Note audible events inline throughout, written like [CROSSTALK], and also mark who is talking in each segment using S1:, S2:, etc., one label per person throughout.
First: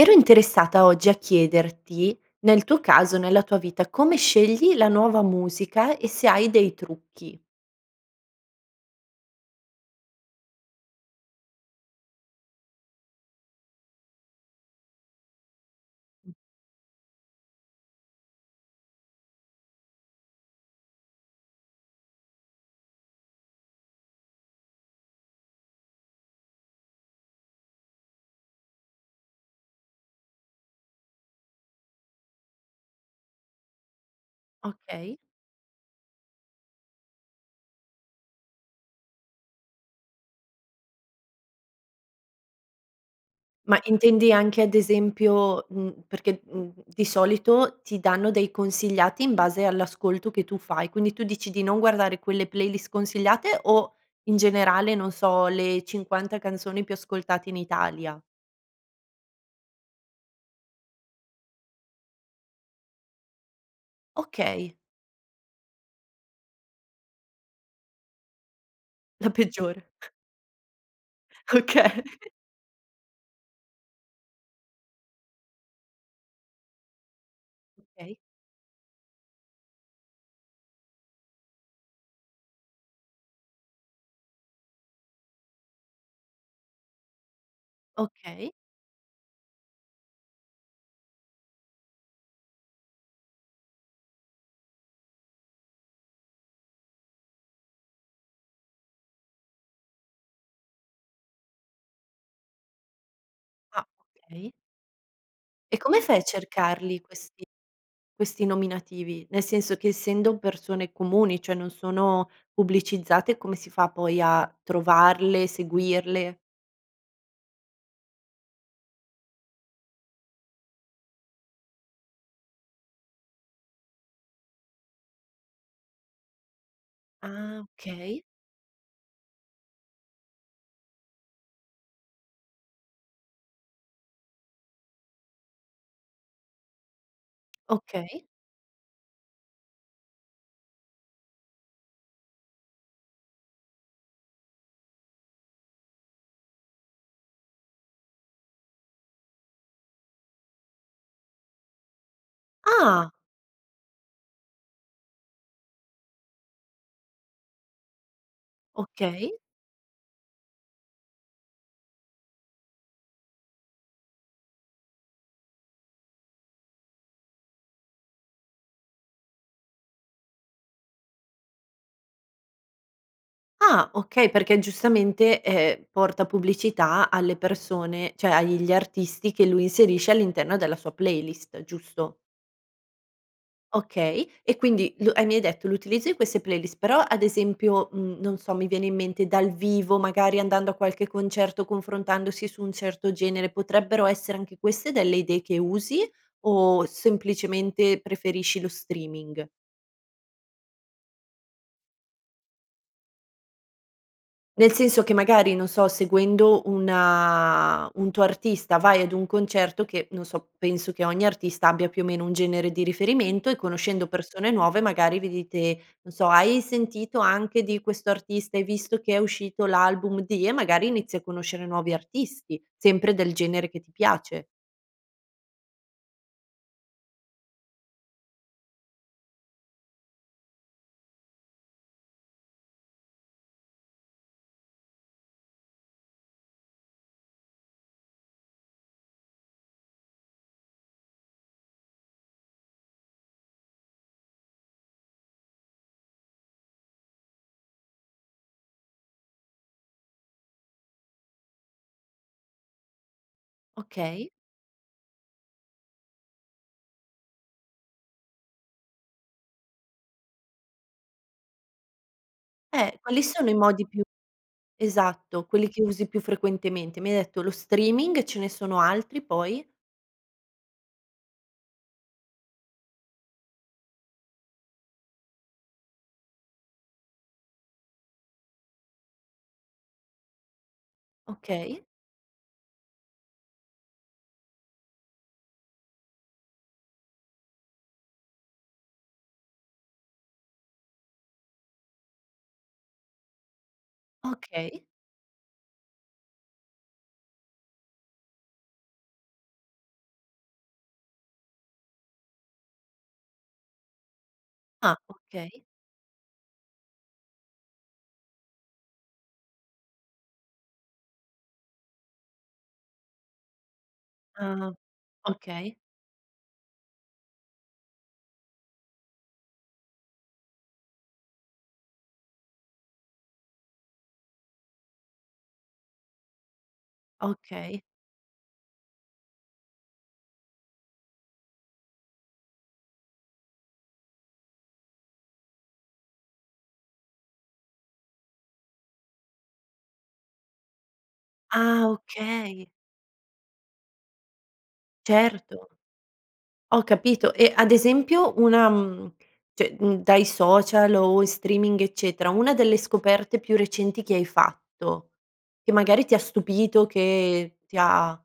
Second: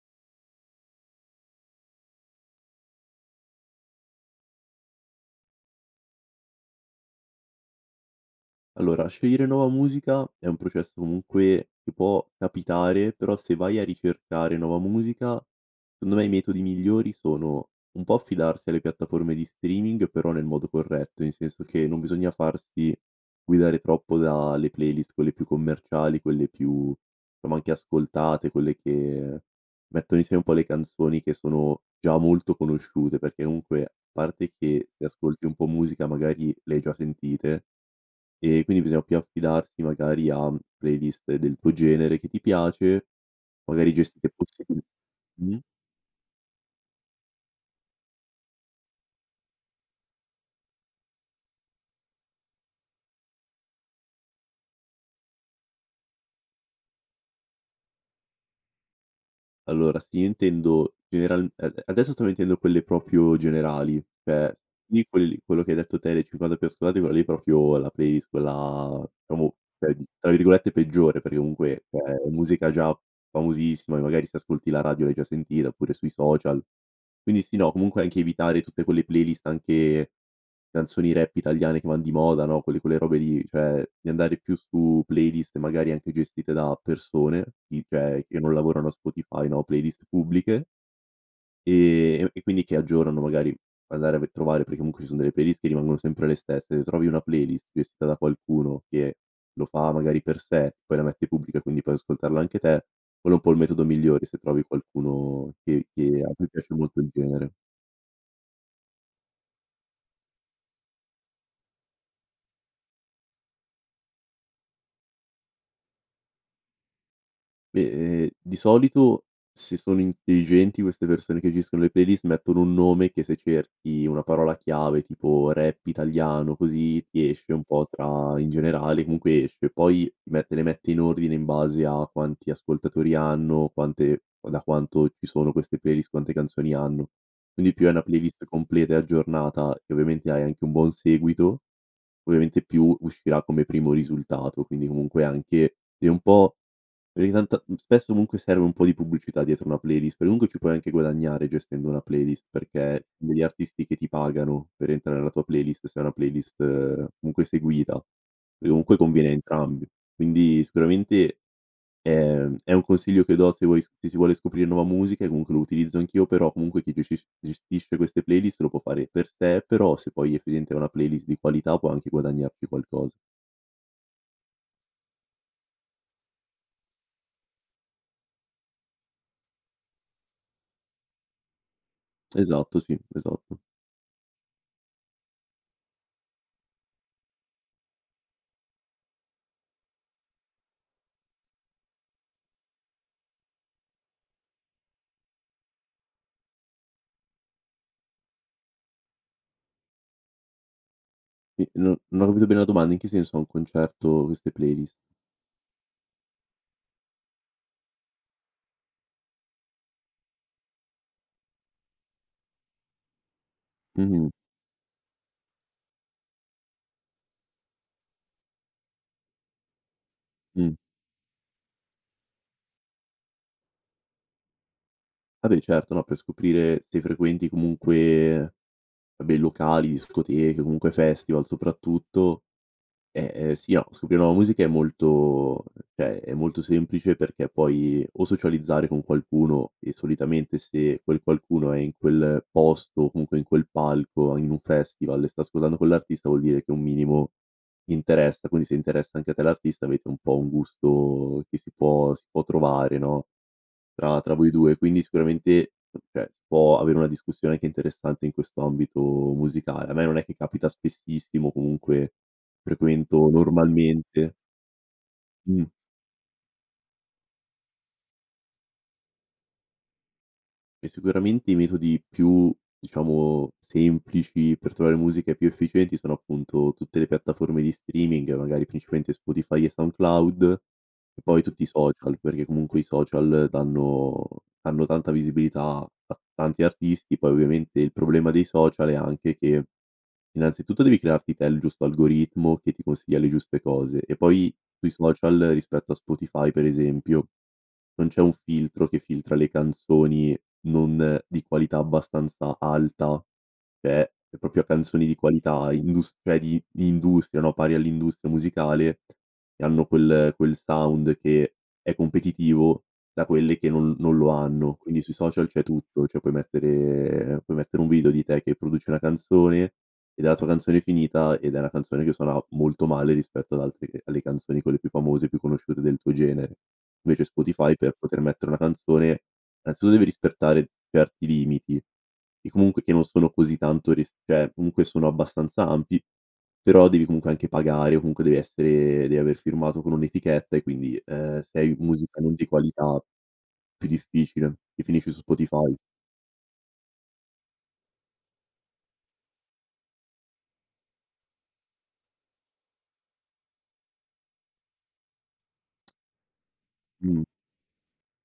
S1: Ero interessata oggi a chiederti, nel tuo caso, nella tua vita come scegli la nuova musica e se hai dei trucchi?
S2: Allora scegliere nuova musica è un processo comunque che può capitare, però se vai a ricercare nuova musica, secondo me i metodi migliori sono: un po' affidarsi alle piattaforme di streaming, però nel modo corretto, nel senso che non bisogna farsi guidare troppo da le playlist quelle più commerciali, quelle più, somma anche ascoltate, quelle che mettono insieme un po' le canzoni che sono già molto conosciute, perché comunque parte che se
S1: Okay.
S2: ascolti un po' musica magari le hai già sentite, e quindi bisogna più affidarsi magari a playlist del tuo genere che ti piace,
S1: Ma
S2: magari
S1: intendi
S2: gestite
S1: anche ad
S2: [UNINTELLIGIBLE] mh
S1: esempio mhmm, perché, mhmm, di solito ti danno dei consigliati in base all'ascolto che tu fai. Quindi tu dici di non guardare quelle playlist consigliate, o in generale, non so, le 50 canzoni più ascoltate in Italia?
S2: Allora sì, intendo general ade adesso sto mettendo quelle proprio generali, cioè s
S1: Okay.
S2: lì quelli quello che hai detto te, le 50 più ascoltate, quelle lì proprio, la playlist quella
S1: La
S2: diciamo
S1: peggiore.
S2: cioè di tra virgolette “peggiore” perché comunque,
S1: Okay.
S2: cioè è musica già famosissima e magari se ascolti la radio l'hai già sentita, oppure sui social. Quindi sì, no comunque
S1: Okay.
S2: anche evitare tutte quelle playlist anche, canzoni rap italiane che van di moda no, quelle quelle robe lì, cioè di andare più su playlist magari anche gestite da persone, si cioè che
S1: Okay.
S2: non lavorano a Spotify no, playlist pubbliche ehm, e q e quindi che aggiornano magari andare per trovare perché comunque ci sono delle playlist rimangono sempre le stesse; se trovi una playlist gestita da qualcuno che lo fa magari per sé, poi la mette pubblica quindi puoi ascoltarla anche te, quello è un po' il metodo
S1: Ah,
S2: migliore se
S1: okay.
S2: trovi qualcuno
S1: E
S2: che
S1: come fai a
S2: che a cui piace
S1: cercarli
S2: molto il
S1: questi
S2: genere.
S1: questi nominativi? Nel senso che essendo persone comuni, cioè non sono pubblicizzate come si fa poi a trovarle, seguirle?
S2: Beh ehm, di solito se sono intelligenti queste persone che gestiscono le playlist mettono un nome che se cerchi una parola chiave tipo "rap italiano", così, ti esce
S1: Ah,
S2: un po'
S1: okay.
S2: tra in generale comunque esce. Poi mette le mette in ordine in base a quanti ascoltatori hanno, quante da quanto ci sono queste playlist, quante canzoni hanno. Quindi più hai una
S1: Okay.
S2: playlist completa e aggiornata e ovviamente hai anche un buon seguito, ovviamente più uscirà come primo risultato, quindi comunque anche, è un po' perché tant mhmm, spesso comunque serve un po' di pubblicità dietro una playlist, per comunque ci puoi anche guadagnare gestendo una playlist perché
S1: Ah!
S2: degli artisti che ti pagano per entrare nella tua playlist, se è una playlist, comunque seguita, e comunque conviene a
S1: Okay.
S2: entrambi. Quindi sicuramente, ehm, è un consiglio che do se vuoi sc se si vuole scoprire nuova musica e comunque lo utilizzo anch'io, però comunque chi g ges gestisce queste playlist lo può fare per sé, però se poi effettivamente è una playlist di qualità può anche guadagnarci qualcosa.
S1: Ah, okay, perché giustamente, ehm, porta pubblicità alle persone, cioè, agli artisti che lui inserisce all'interno della sua playlist, giusto?
S2: Esatto, sì, esatto.
S1: Okay, e quindi l e mi hai detto l'utilizzo di queste playlist, però ad esempio, mhmm, non so, mi viene in mente dal vivo, magari andando a qualche concerto, confrontandosi su un certo genere, potrebbero essere anche queste delle idee che usi? O semplicemente preferisci lo streaming?
S2: Ehm, non non ho capito bene la domanda, in che senso a un concerto queste
S1: Nel
S2: playlist?
S1: senso che magari, non so, seguendo una un tuo artista vai ad un concerto che, non so, penso che ogni artista abbia più o meno un genere di riferimento, e conoscendo
S2: Mh-mh.
S1: persone nuove magari vi dite, non so: “Hai sentito anche di questo artista, hai visto che è uscito l'album di”, e
S2: Mh.
S1: magari inizi a conoscere nuovi artisti, sempre del genere che ti piace.
S2: Ah beh, certo, no, per scoprire se frequenti, comunque, bei locali, discoteche, comunque festival, soprattutto eh, eh, sì, a scoprire nuova musica è molto cioè è molto semplice, perché puoi, o socializzare con qualcuno, e solitamente se quel qualcuno è in quel posto, o comunque in quel palco, o in un festival, e sta ascoltando quell'artista vuol dire che un minimo interessa; quindi, se interessa anche a te l'artista, avete un po' un gusto, che si può si può trovare, no, tra
S1: Okay.
S2: tra voi 2. Quindi, sicuramente, cioè si può avere una discussione, che è interessante, in questo ambito musicale. A me, non è che capita spessissimo, comunque
S1: Eh, quali
S2: frequento,
S1: sono i modi più
S2: normalmente
S1: esatto,
S2: Mh.
S1: quelli che usi più frequentemente? Mi hai detto lo streaming e ce ne sono altri, poi?
S2: E sicuramente i metodi più diciamo, semplici per trovare musiche più efficienti, sono appunto tutte le piattaforme di streaming, magari, principalmente Spotify e SoundCloud, e poi, tutti i
S1: Okay.
S2: social, perché comunque i social danno danno tanta visibilità, a tanti artisti, poi ovviamente il problema dei social è anche che, innanzitutto, devi crearti te il giusto algoritmo, che ti consiglia le giuste cose. E poi,
S1: Okay.
S2: sui social, rispetto a Spotify, per esempio, non c'è un filtro, che filtra le canzoni non di qualità abbastanza alta. Cioè, è proprio a
S1: Ah,
S2: canzoni di
S1: okay.
S2: qualità, industria di di industria, no, pari all'industria musicale, e hanno quel quel sound che, è competitivo da quelle che non non lo
S1: Ah-ah,
S2: hanno. Quindi sui social c'è
S1: okay.
S2: tutto, cioè, puoi mettere puoi mettere un video di te che produci una canzone, e della tua canzone finita, ed è una canzone che suona molto male rispetto ad altre che alle canzoni quelle più famose, più conosciute del tuo genere. Invece Spotify
S1: Okay.
S2: per poter mettere una canzone, innanzitutto, deve rispettare certi limiti, e comunque e non sono così tanto rist cioè, comunque sono abbastanza ampi; però devi comunque anche pagare, o comunque, devi essere devi aver firmato con un'etichetta, e quindi, ehm, sei hai
S1: Ah,
S2: musica non di
S1: okay.
S2: qualità, più difficile, che finisci su
S1: Certo.
S2: Spotify.
S1: Ho capito, e ad esempio, una mhmm, cioè, mhmm, dai social o in streaming, eccetera, una delle scoperte più recenti che hai fatto, che magari ti ha stupito,
S2: Mh.
S1: che ti ha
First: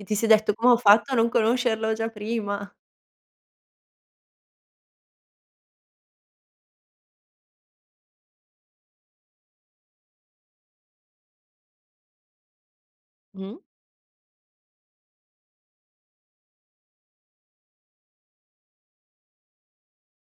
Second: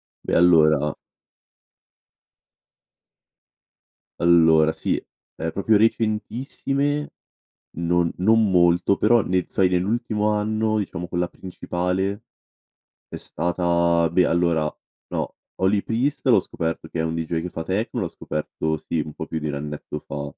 S1: che ti sei
S2: Beh,
S1: detto: "Come ho
S2: allora
S1: fatto a non conoscerlo già prima?!"
S2: allora, sì, è proprio recentissime, non non molto, però, nel fai nell'ultimo anno, diciamo, quella principale, è
S1: Mh.
S2: stata beh, allora, no, Holy Priest l'ho scoperto che è un deejay che fa techno, l'ho scoperto, sì, un po' più di 1 annetto fa.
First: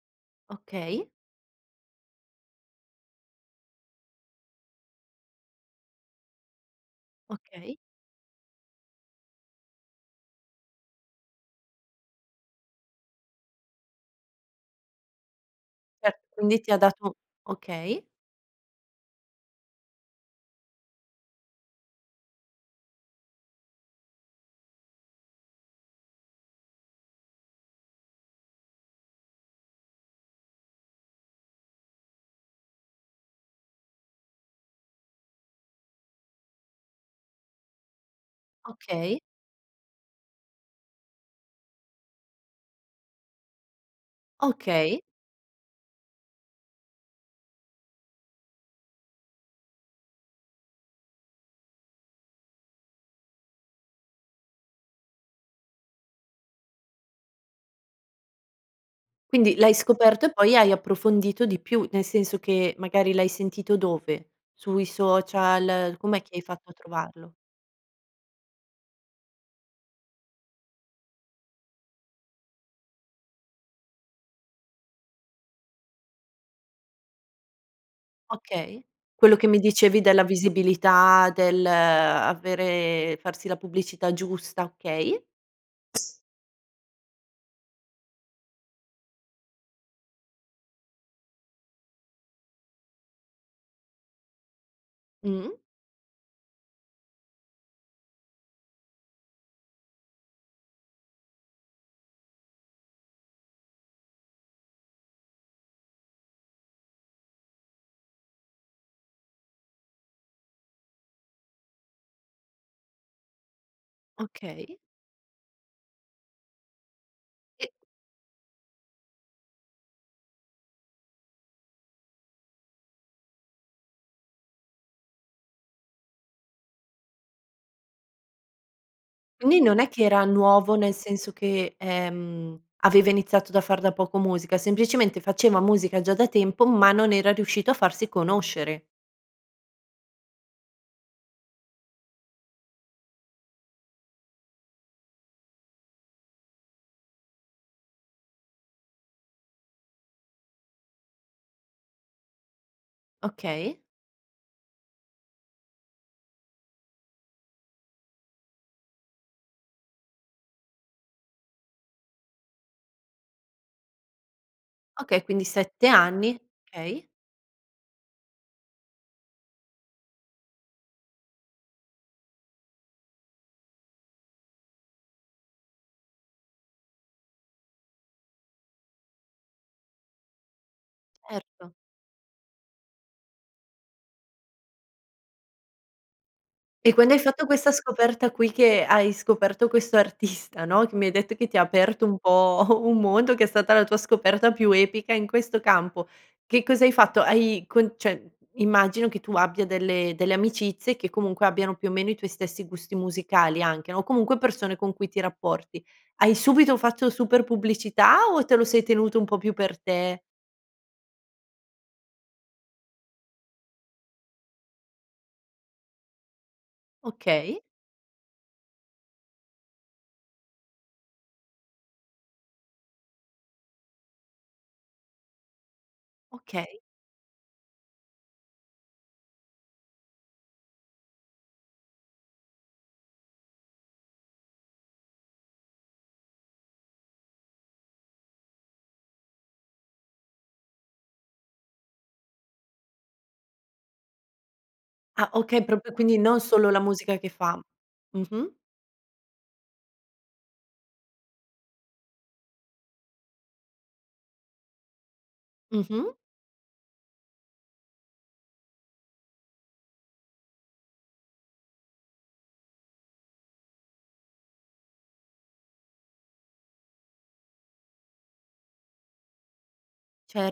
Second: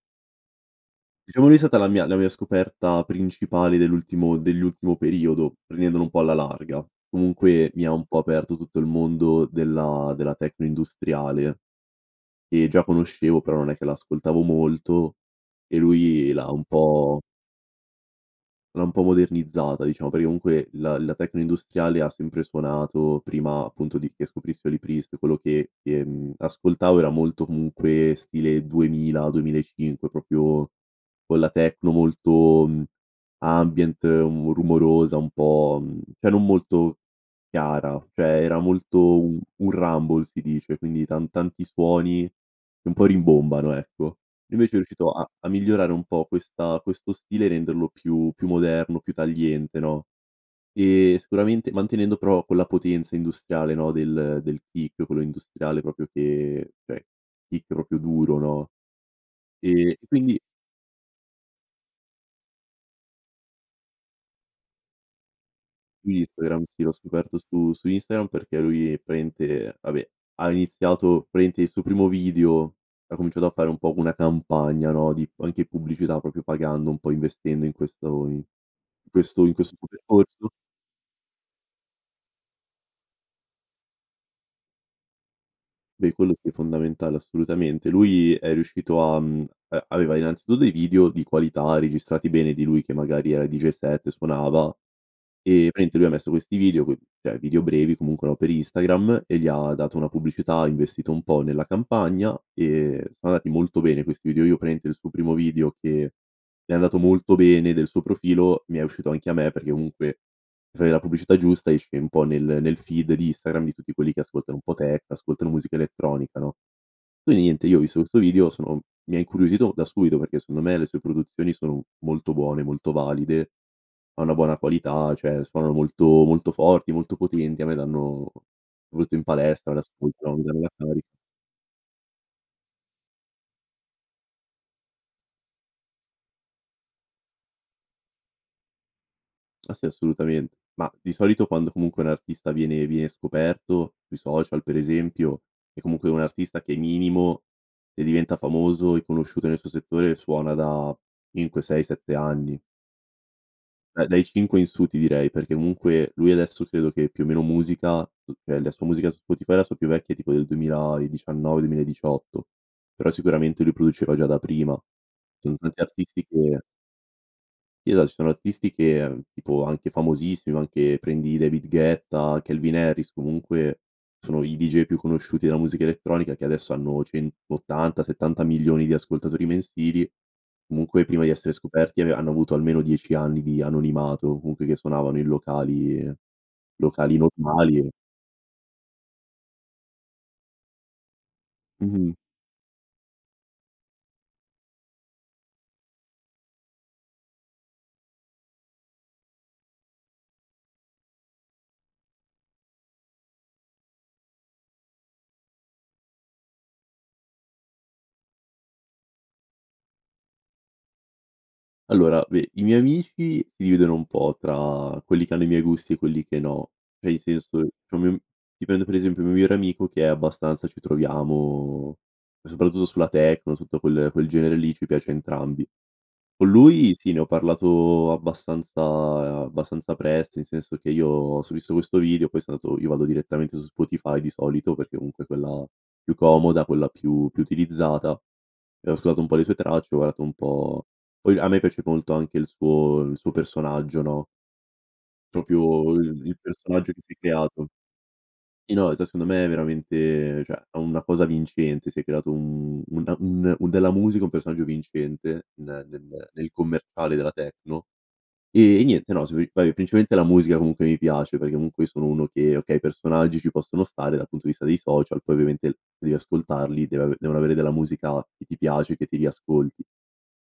S1: Okay.
S2: Diciamo lui è stata la mia la mia scoperta principale dell'ultimo dell'ultimo periodo, prendendolo un po' alla larga. Comunque,
S1: Okay.
S2: mi ha un po' aperto tutto il mondo della della techno industriale. Ehm, già conoscevo, però non è che l'ascoltavo molto, e
S1: Cioè,
S2: lui l'ha
S1: quindi
S2: un
S1: ti ha dato
S2: po'
S1: okay.
S2: l'ha un po' modernizzata diciamo, perché comunque, la la techno industriale, ha sempre suonato, prima appunto di che scoprissi Holy Priest, quello che, ehm, ascoltavo era molto, comunque, stile 2000, 2005, proprio, quella techno molto, mhmm, ambient, mhmm, rumorosa, un po', mhmm, cioè non molto chiara; cioè, era molto
S1: Okay.
S2: u un rumble, si dice, quindi, tan tanti suoni, e un po' rimbombano, ecco. Invece è
S1: Okay.
S2: riuscito a a migliorare un po' questa questo stile, renderlo più più moderno, più tagliente, no; ehm, sicuramente mantenendo, però, quella potenza industriale, no, del del peak, quello industriale, proprio che cioè, peak proprio duro, no.
S1: Quindi l'hai
S2: E e
S1: scoperto e
S2: quindi
S1: poi hai approfondito di più, nel senso che magari l'hai sentito dove? Sui social?
S2: Su
S1: Com'è che hai
S2: Instagram,
S1: fatto a
S2: sì, l'ho
S1: trovarlo?
S2: scoperto su su Instagram, perché lui, praticamente vabbè, ha iniziato praticamente, il suo primo video ha cominciato a fare un po' una campagna, no, di p anche pubblicità, proprio, pagando, un po' investendo in questo o in
S1: Okay.
S2: in
S1: Quello
S2: questo
S1: che
S2: in
S1: mi
S2: questo, poi,
S1: dicevi della
S2: percorso.
S1: visibilità del avere farsi la pubblicità giusta, okay.
S2: Beh, quello, qui, è fondamentale, assolutamente. Lui, è riuscito a, mhmm a aveva, innanzitutto, dei video di qualità, registrati bene, di lui che magari era deejay set e suonava,
S1: Mh.
S2: e praticamente lui ha messo questi video, coi cioè, video brevi, comunque, no, per Instagram, e gli ha dato una pubblicità, ha investito un po' nella campagna, e sono andati molto bene questi video. Io praticamente, il suo primo video, che è andato molto bene del suo profilo, mi è uscito anche a me, perché comunque mi fai la pubblicità giusta, esce un po' nel nel feed di Instagram, di tutti quelli che ascoltano un po'
S1: Okay.
S2: techno, ascoltano musica elettronica, no. Quindi niente,
S1: E
S2: io ho visto questo video, sono mi ha incuriosito da subito perché, secondo me, le sue produzioni sono molto buone, molto valide, ha una buona qualità, cioè suonano molto, molto forti, molto potenti, a me danno molto in
S1: Quindi,
S2: palestra,
S1: non
S2: le
S1: è che era
S2: ascolto, no, mi danno la
S1: nuovo, nel
S2: caric
S1: senso che, ehm, aveva iniziato da far da poco musica; semplicemente faceva musica già da tempo, ma non era riuscito a farsi conoscere.
S2: Ah, sì, assolutamen mah, di solito quando, comunque, un artista viene viene scoperto, sui social per esempio, è comunque un artista che, minimo, se diventa famoso e conosciuto nel suo settore, suona da 5-6-7 anni.
S1: Okay.
S2: Beh, dai 5 in su, ti direi, perché comunque, lui adesso credo che più o meno musica mhmm, eh, la sua musica su Spotify, la sua più vecchia è tipo del 2019-2018; però sicuramente lui produceva già da prima.
S1: Okay, quindi
S2: Son tanti
S1: 7
S2: artisti
S1: anni;
S2: che
S1: okay.
S2: eh, dai, sono artisti che, mhmm, tipo anche famosissimi, anche, prendi David Guetta, Calvin Harris, comunque, sono i deejay più conosciuti della musica elettronica, che adesso hanno 180-70 milioni di ascoltatori mensili, comunque, prima di essere
S1: Erto.
S2: scoperti, ave hanno avuto almeno 10 anni di anonimato, o comunque che suonavano, in locali
S1: E quando hai
S2: locali
S1: fatto questa
S2: normali, e
S1: scoperta qui, che hai scoperto questo artista, no, che mi hai detto che ti ha aperto
S2: Mh-mh.
S1: un po' [CHUCKLES] un mondo, che è stata la tua scoperta più epica in questo campo, che cosa hai fatto? Hai con cioè, immagino che tu abbia delle delle amicizie che, comunque, abbiano più o meno i tuoi stessi gusti musicali anche, no, o comunque persone con cui ti rapporti. Hai subito fatto super pubblicità, o te lo sei tenuto un po' più per te?
S2: Allora, beh, i miei amici, si dividono un po' tra quelli che hanno i miei gusti, e quelli che no. Cioè, in senso,
S1: Okay.
S2: c'è un mio dipende, per esempio il mio migliore amico che è abbastanza ci troviamo, e soprattutto sulla techno, tutto quel quel genere lì, ci piace a entrambi. Con
S1: Okay.
S2: lui, sì, ne ho parlato abbastanza abbastanza presto, in senso che io, se ho visto questo video poi son andato io vado direttamente su Spotify, di solito, perché comunque è quella più comoda, quella più più utilizzata, e ho ascoltato un po' le sue tracce, ho guardato un po' poi, a me piace molto anche il suo il suo personaggio, no
S1: Ah, okay, proprio
S2: proprio
S1: quindi
S2: il il
S1: non solo la
S2: personaggio che si
S1: musica
S2: è
S1: che fa.
S2: creato.
S1: Mh-mh.
S2: Sì, no, se secondo me è veramente cioè, ha una cosa vincente, si è creato un una un un della musica un personaggio vincente, ne ne
S1: Mh-mh.
S2: ne nel commerciale, della techno. Ehm, e niente, no, sì, [UNINTELLIGIBLE] principalmente la musica, comunque, mi piace perché comunque sono uno che, okay, i personaggi ci possono stare dal punto di vista dei social, poi ovviamente l devi ascoltarli, deve ave devono avere della musica, che ti piace, e che ti riascolti.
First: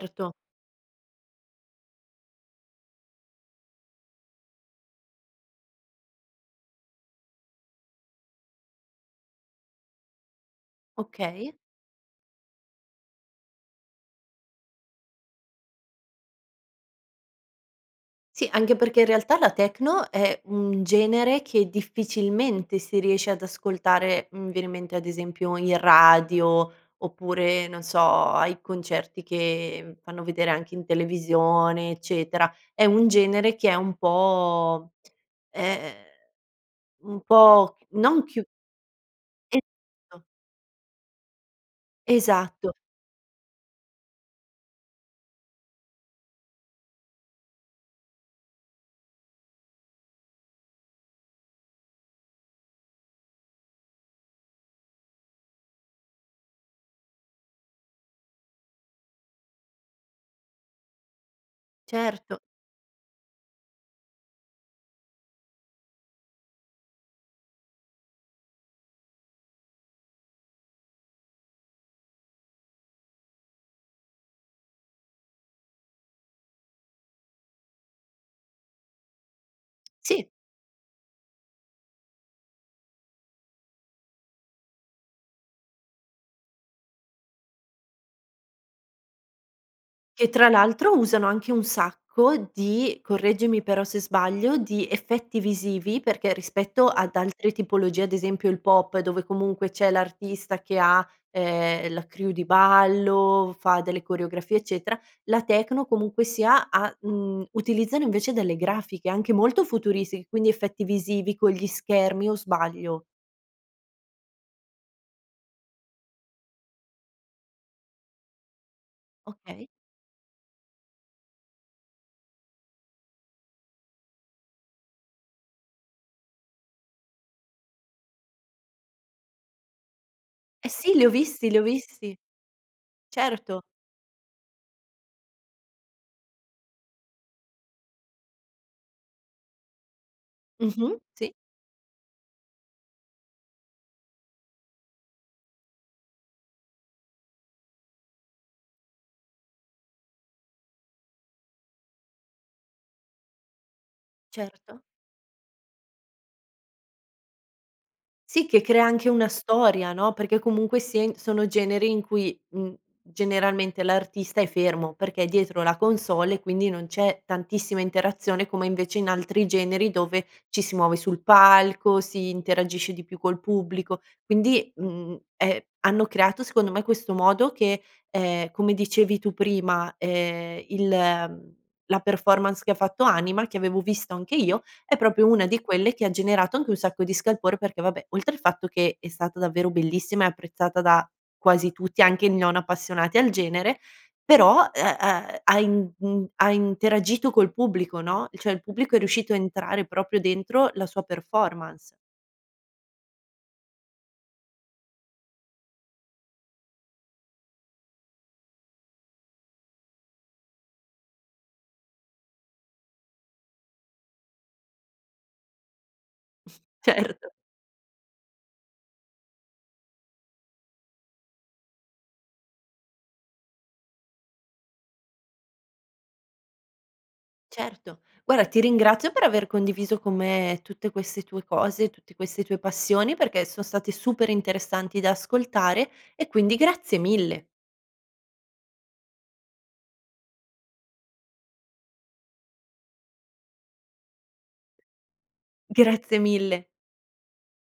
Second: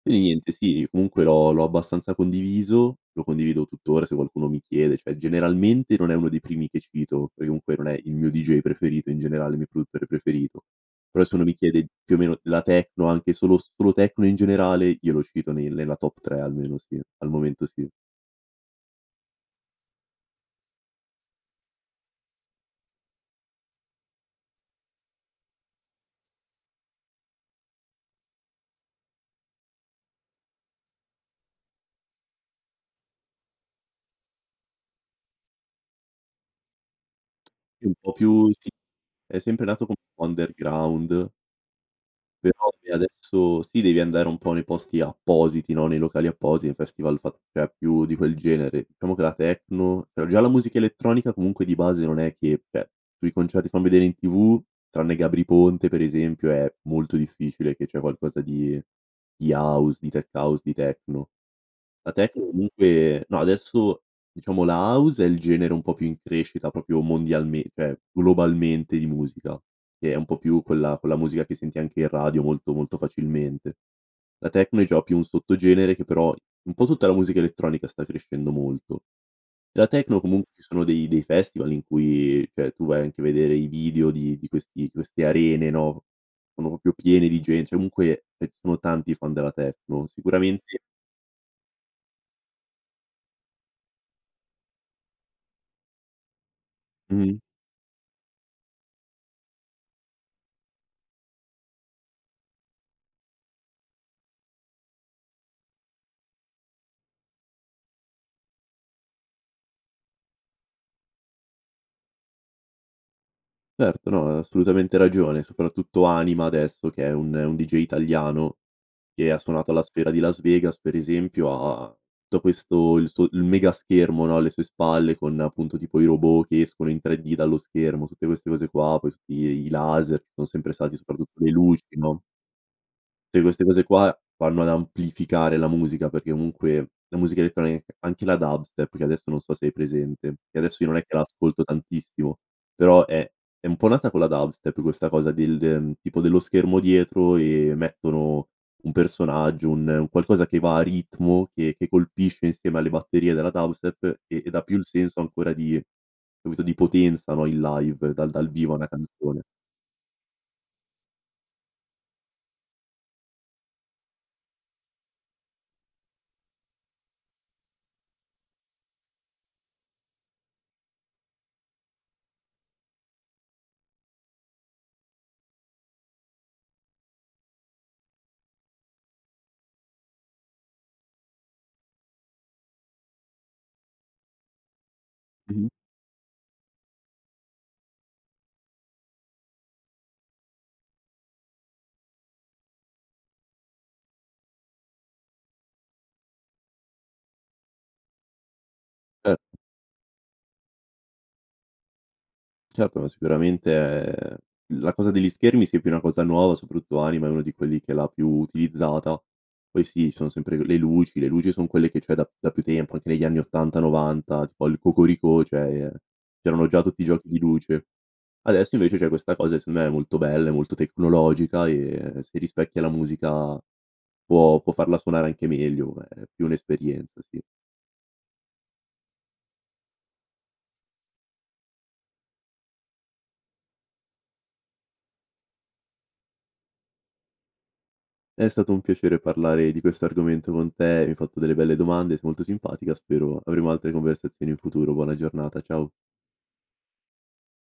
S2: Quindi niente, sì, e comunque, l'ho l'ho abbastanza condiviso, lo condivido tuttora, se qualcuno mi chiede, cioè, generalmente non è uno dei primi che cito, perché comunque non è il mio deejay preferito in generale, il mio produttore preferito. Però se uno
S1: Okay.
S2: mi chiede, più o meno, la techno, anche solo solo techno, in generale, io lo cito nel nella top 3, almeno, sì. Al momento, sì.
S1: Sì, anche perché in realtà la techno è un genere che, difficilmente, si riesce ad ascoltare, mhmm, viene in mente, ad esempio, in radio, oppure, non so, ai concerti che fanno vedere anche in televisione, eccetera. È un genere che è un po' [SMACKS LIPS] e ehm, un po'
S2: Sì,
S1: c
S2: un po'
S1: non chiu
S2: più sì, è sempre nato co
S1: [UNINTELLIGIBLE]
S2: po' underground
S1: Esatto.
S2: però se adesso sì, devi andare un po' nei posti appositi no, nei locali appositi, festival fat cioè, più di quel genere. Diciamo che la techno però già la musica elettronica comunque di base non è che cioè, sui concerti fan vedere in TV, tranne Gabry Ponte per esempio, è molto difficile che c'è qualcosa di di house, di tech-house, di techno. La
S1: Certo.
S2: techno comunque no, adesso, diciamo la house è il genere un po' più in crescita, proprio mondialmen cioè, globalmente di musica, che è un po' più quella con la musica che senti anche in radio, molto, molto facilmente. La techno è già più un sottogenere che però un po' tutta la musica elettronica sta crescendo molto. La techno
S1: Sì.
S2: comun ci sono dei dei festival in cui, cioè, tu vai anche a vedere i video di di questi queste arene, no. Sono proprio piene di gen cioè, comunque, eh, sono tanti i fan della techno.
S1: Che tra
S2: Sicuramente
S1: l'altro usano anche un sacco di correggimi però se sbaglio, di effetti visivi perché, rispetto ad
S2: Mh-mh.
S1: altre tipologie, ad esempio il pop, dove comunque c'è l'artista che ha, ehm, la crew di ballo, fa delle coreografie, eccetera, la techno, comunque sia, ha uhm, utilizzano invece delle grafiche, anche molto futuristi, quindi effetti visivi con gli schermi, o sbaglio?
S2: Certo, no, hai assolutamente ragione. Soprattutto Anima, adesso, che è un un deejay italiano, che ha
S1: Okay.
S2: suonato alla sfera di Las Vegas, per esempio, ha da questo il suo il megaschermo, no, alle sue spalle, con appunto tipo i robot che escono in 3D dallo schermo, tutte queste cose qua, poi [UNINTELLIGIBLE] i i laser, che o
S1: Eh,
S2: sempre
S1: sì,
S2: stati,
S1: li ho
S2: soprattutto
S1: visti,
S2: le
S1: li ho
S2: luci,
S1: visti.
S2: no tutte
S1: Certo.
S2: queste cose qua vanno ad amplificare la musica, perché comunque, la musica elettronic anche la dubstep, che adesso non so se hai presente, che adesso io
S1: Mh-mh,
S2: non è che la
S1: sì.
S2: ascolto tantissimo, però è è un po' nata con la dubstep questa cosa del, ehm, tipo dello schermo dietro, e mettono un personaggio, un un qualcosa che va a ritmo, che che colpisce insieme alle batterie della dubstep, e e dà più
S1: Certo.
S2: il senso ancora di capito, di potenza, no, il live, dal
S1: Sì,
S2: dal
S1: che
S2: vivo, a
S1: crea
S2: una
S1: anche una
S2: canzone.
S1: storia, no, perché comunque sia in sono generi in cui, mhmm, generalmente l'artista è fermo, perché è dietro la console e quindi non c'è tantissima interazione, come invece in altri generi dove ci si muove sul palco, si interagisce di più col pubblico. Quindi, mhmm, è hanno creato, secondo me, questo modo che, ehm, come dicevi tu prima, ehm, il la performance che ha fatto Anima, che avevo visto anche io, è proprio una di
S2: Mh-mh.
S1: quelle che ha generato anche un sacco di scalpore, perché vabbè, oltre il fatto che è stata davvero bellissima e apprezzata da quasi tutti, anche i non appassionati al genere, però, e ehm, ha in in ha interagito col pubblico, no, il cioè, il pubblico è riuscito a
S2: Cert
S1: entrare proprio dentro la sua performance.
S2: Certo, ma sicuramente, ehm, la cosa degli schermi, sì, è più una cosa nuova, soprattutto Anima è uno di quelli che l'ha più utilizzata. Poi sì, ci sono sempre le le luci le luci son quelle che c'è da da più tempo, anche negli anni '80-'90 tipo al Cocoricò, cioè, ehm,
S1: [SNORTS]
S2: c'erano già tutti i giochi
S1: Certo.
S2: di luce. Adesso invece c'è questa cosa, e secondo me è molto bella, è molto tecnologica e e si rispecchia la musica può può farla suonare anche meglio ma è più un'esperienza, sì.
S1: Certo. Guarda, ti ringrazio per aver condiviso con me tutte queste tue cose, tutte queste tue passioni, perché son state super interessanti da ascoltare, e quindi grazie mille.
S2: È stato un piacere parlare di questo argomento con te, hai fatto delle belle domande, sei molto simpatica, spero avremo altre conversazioni in futuro, buona giornata, ciao.
S1: Grazie mille.